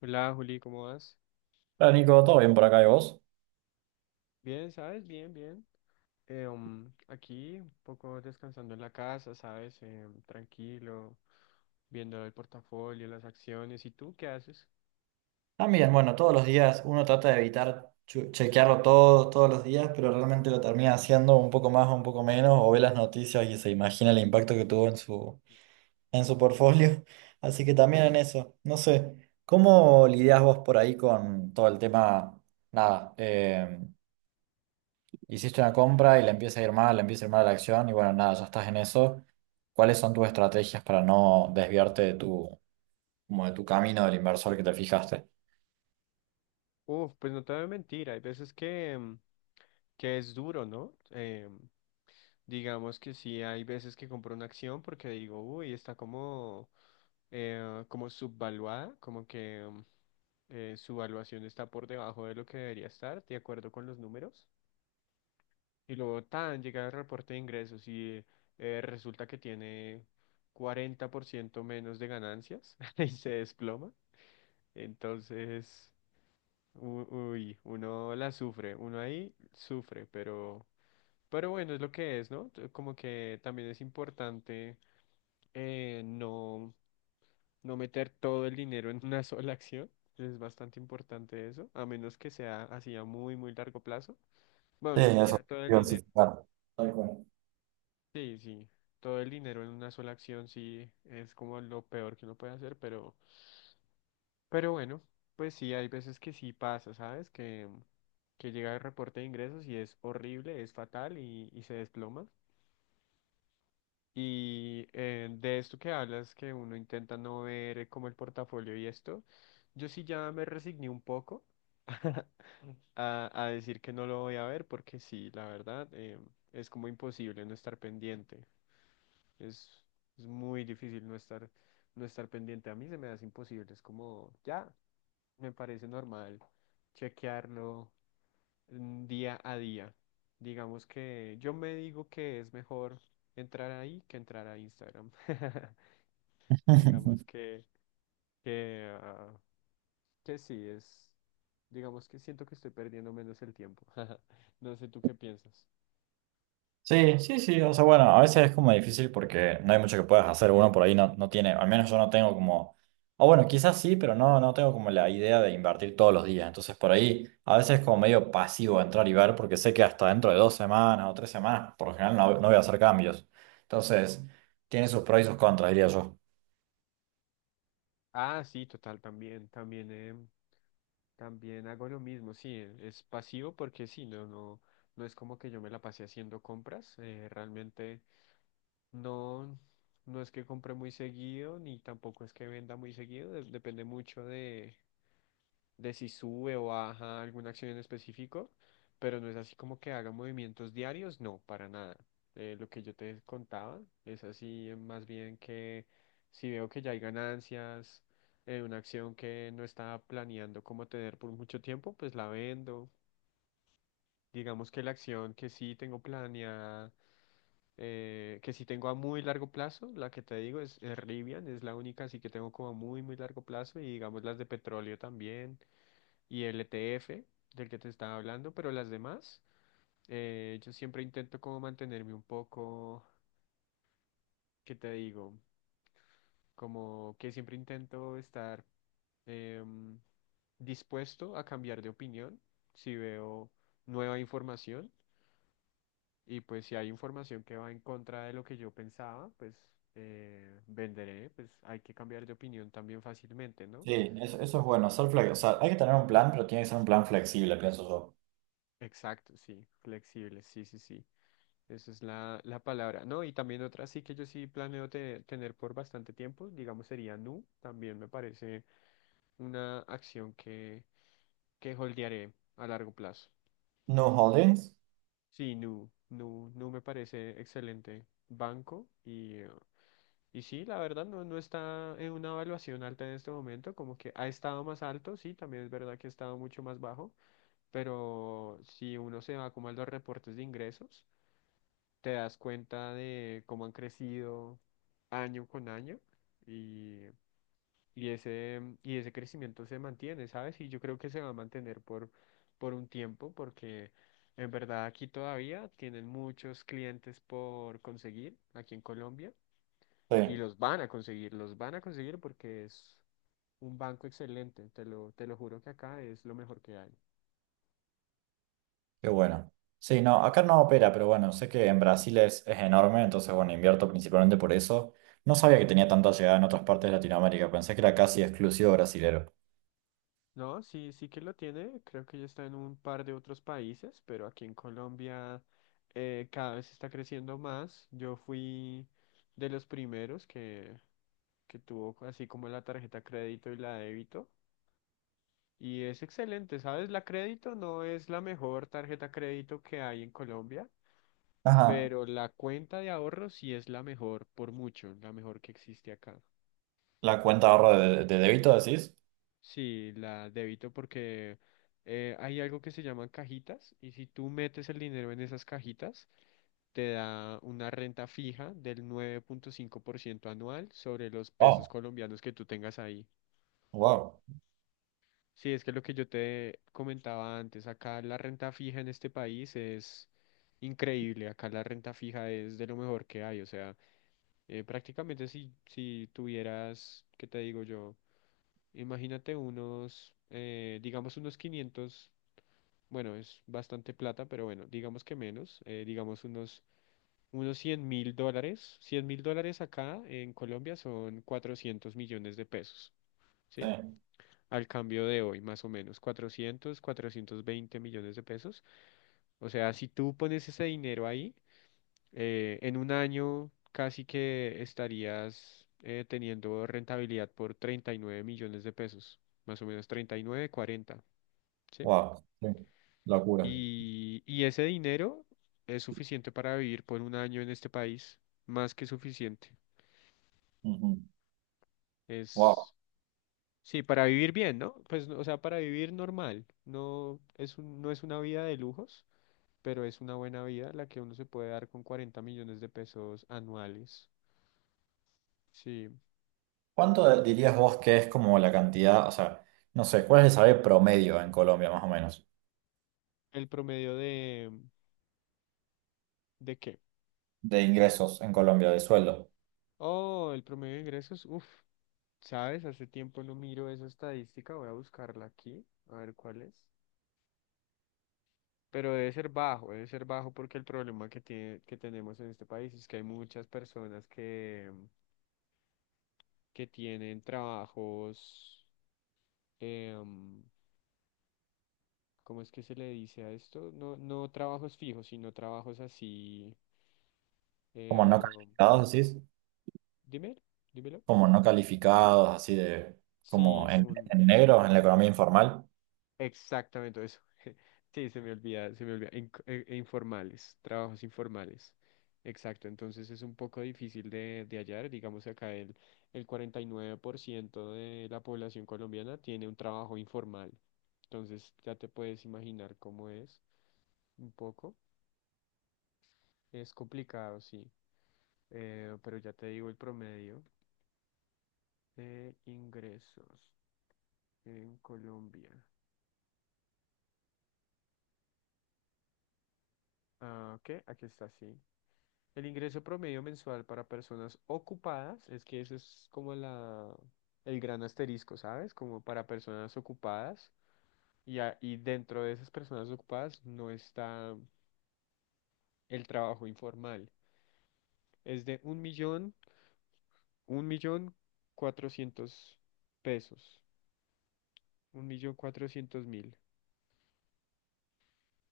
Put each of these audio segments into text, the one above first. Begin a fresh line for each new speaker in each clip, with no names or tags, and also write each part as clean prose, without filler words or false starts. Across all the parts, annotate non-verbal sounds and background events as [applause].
Hola Juli, ¿cómo vas?
Hola Nico, ¿todo bien por acá de vos?
Bien, ¿sabes? Bien, bien. Aquí un poco descansando en la casa, ¿sabes? Tranquilo, viendo el portafolio, las acciones. ¿Y tú qué haces?
También, bueno, todos los días uno trata de evitar chequearlo todo, todos los días, pero realmente lo termina haciendo un poco más o un poco menos, o ve las noticias y se imagina el impacto que tuvo en en su portfolio. [laughs] Así que también en eso, no sé, ¿cómo lidias vos por ahí con todo el tema? Nada, hiciste una compra y le empieza a ir mal, le empieza a ir mal la acción y bueno, nada, ya estás en eso. ¿Cuáles son tus estrategias para no desviarte de como de tu camino del inversor que te fijaste?
Uf, pues no te voy a mentir, hay veces que es duro, ¿no? Digamos que sí, hay veces que compro una acción porque digo, uy, está como subvaluada, como que su valuación está por debajo de lo que debería estar, de acuerdo con los números. Y luego tan llega el reporte de ingresos y resulta que tiene 40% menos de ganancias [laughs] y se desploma. Entonces, uy, uno la sufre, uno ahí sufre, pero, bueno, es lo que es, ¿no? Como que también es importante eh, no, no meter todo el dinero en una [laughs] sola acción. Es bastante importante eso, a menos que sea así a muy, muy largo plazo. Bueno,
Sí,
ni siquiera
eso,
todo el dinero.
diversificar. Tal cual.
Sí, sí, todo el dinero en una sola acción sí es como lo peor que uno puede hacer, pero bueno, pues sí, hay veces que sí pasa, ¿sabes? Que llega el reporte de ingresos y es horrible, es fatal y se desploma. Y de esto que hablas, que uno intenta no ver como el portafolio y esto, yo sí ya me resigné un poco a decir que no lo voy a ver porque sí, la verdad, es como imposible no estar pendiente. Es, es muy difícil no estar pendiente. A mí se me hace imposible. Es como, ya, me parece normal chequearlo día a día. Digamos que yo me digo que es mejor entrar ahí que entrar a Instagram. [laughs] Digamos
[laughs]
que, ah, que sí, digamos que siento que estoy perdiendo menos el tiempo. [laughs] No sé tú qué piensas.
Sí, sí, sí, o sea, bueno, a veces es como difícil porque no hay mucho que puedas hacer, uno por ahí no tiene, al menos yo no tengo como, o bueno, quizás sí, pero no tengo como la idea de invertir todos los días, entonces por ahí a veces es como medio pasivo entrar y ver porque sé que hasta dentro de 2 semanas o 3 semanas, por lo general no voy a hacer cambios, entonces tiene sus pros y sus contras, diría yo.
Ah, sí, total, también, también. También hago lo mismo, sí, es pasivo porque sí, no es como que yo me la pasé haciendo compras, realmente no, no es que compre muy seguido, ni tampoco es que venda muy seguido, depende mucho de si sube o baja alguna acción en específico, pero no es así como que haga movimientos diarios, no, para nada. Lo que yo te contaba es así más bien que si veo que ya hay ganancias en una acción que no estaba planeando como tener por mucho tiempo, pues la vendo. Digamos que la acción que sí tengo planeada, que sí tengo a muy largo plazo, la que te digo es Rivian, es la única así que tengo como a muy, muy largo plazo y digamos las de petróleo también y el ETF del que te estaba hablando, pero las demás, yo siempre intento como mantenerme un poco, ¿qué te digo? Como que siempre intento estar em, dispuesto a cambiar de opinión si veo nueva información y pues si hay información que va en contra de lo que yo pensaba, pues venderé, pues hay que cambiar de opinión también fácilmente, ¿no?
Sí, eso es bueno, ser flexible, o sea, hay que tener un plan, pero tiene que ser un plan flexible, pienso yo.
Exacto, sí, flexible, sí, sí, sí. Esa es la palabra, ¿no? Y también otra sí que yo sí planeo tener por bastante tiempo, digamos sería Nu, también me parece una acción que holdearé a largo plazo.
¿No holdings?
Sí, Nu me parece excelente banco y sí, la verdad no está en una evaluación alta en este momento, como que ha estado más alto, sí, también es verdad que ha estado mucho más bajo, pero si uno se va como a los reportes de ingresos, te das cuenta de cómo han crecido año con año y, y ese crecimiento se mantiene, ¿sabes? Y yo creo que se va a mantener por, un tiempo porque en verdad aquí todavía tienen muchos clientes por conseguir, aquí en Colombia, y
Sí.
los van a conseguir, los van a conseguir porque es un banco excelente, te lo juro que acá es lo mejor que hay.
Qué bueno. Sí, no, acá no opera, pero bueno, sé que en Brasil es enorme, entonces bueno, invierto principalmente por eso. No sabía que tenía tanta llegada en otras partes de Latinoamérica, pensé que era casi exclusivo brasilero.
No, sí, sí que lo tiene. Creo que ya está en un par de otros países, pero aquí en Colombia cada vez está creciendo más. Yo fui de los primeros que tuvo así como la tarjeta crédito y la débito. Y es excelente, ¿sabes? La crédito no es la mejor tarjeta crédito que hay en Colombia,
Ajá.
pero la cuenta de ahorro sí es la mejor por mucho, la mejor que existe acá.
¿La cuenta de ahorro de débito decís?
Sí, la débito porque hay algo que se llaman cajitas y si tú metes el dinero en esas cajitas, te da una renta fija del 9,5% anual sobre los pesos
Wow,
colombianos que tú tengas ahí.
wow,
Sí, es que lo que yo te comentaba antes, acá la renta fija en este país es increíble, acá la renta fija es de lo mejor que hay, o sea, prácticamente si tuvieras, ¿qué te digo yo? Imagínate unos, digamos unos 500. Bueno, es bastante plata, pero bueno, digamos que menos, digamos unos 100.000 dólares. 100.000 dólares acá en Colombia son 400 millones de pesos,
sí,
¿sí? Al cambio de hoy, más o menos, cuatrocientos 420 millones de pesos. O sea, si tú pones ese dinero ahí, en un año casi que estarías teniendo rentabilidad por 39 millones de pesos, más o menos 39, 40, ¿sí?
wow, sí, locura.
Y ese dinero es suficiente para vivir por un año en este país, más que suficiente.
Ujú. Wow.
Es, sí, para vivir bien, ¿no? Pues, o sea, para vivir normal. No es una vida de lujos, pero es una buena vida la que uno se puede dar con 40 millones de pesos anuales. Sí.
¿Cuánto dirías vos que es como la cantidad, o sea, no sé, cuál es el salario promedio en Colombia más o menos,
El promedio ¿de qué?
de ingresos en Colombia, de sueldo?
Oh, el promedio de ingresos. Uf, ¿sabes? Hace tiempo no miro esa estadística. Voy a buscarla aquí, a ver cuál es. Pero debe ser bajo porque el problema que tiene, que tenemos en este país es que hay muchas personas que tienen trabajos, em, ¿cómo es que se le dice a esto? No, no trabajos fijos, sino trabajos así.
¿Como no
em,
calificados decís?
dime, dímelo.
Como no calificados, así de como
Sí, como,
en negro, en la economía informal.
exactamente eso. [laughs] Sí, se me olvida, se me olvida. E informales, trabajos informales. Exacto, entonces es un poco difícil de hallar. Digamos acá el 49% de la población colombiana tiene un trabajo informal. Entonces ya te puedes imaginar cómo es un poco. Es complicado, sí. Pero ya te digo el promedio de ingresos en Colombia. Ah, ok, aquí está, sí. El ingreso promedio mensual para personas ocupadas, es que eso es como la, el gran asterisco, ¿sabes? Como para personas ocupadas y dentro de esas personas ocupadas no está el trabajo informal. Es de un millón cuatrocientos pesos, un millón cuatrocientos mil.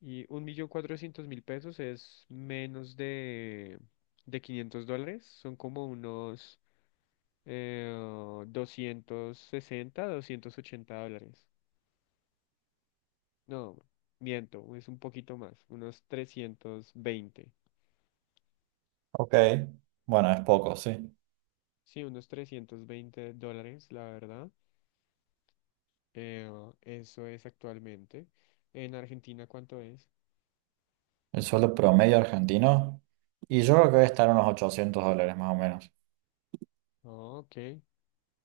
Y 1.400.000 pesos es menos de 500 dólares, son como unos 260, 280 dólares. No, miento, es un poquito más, unos 320.
Ok, bueno, es poco, sí.
Sí, unos 320 dólares, la verdad. Eh, eso es actualmente. En Argentina, ¿cuánto es?
El sueldo promedio argentino, y yo creo que debe estar en unos $800 más o menos.
Ah, ok,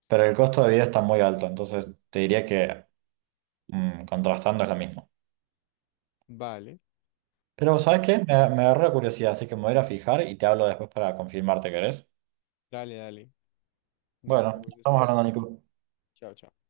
Pero el costo de vida está muy alto, entonces te diría que mm, contrastando es lo mismo.
vale.
Pero
Ok,
¿sabes qué? Me agarró la curiosidad, así que me voy a ir a fijar y te hablo después para confirmarte, ¿querés?
dale, dale. Nos
Bueno,
vemos
estamos
después.
hablando, Nico.
Chao, chao.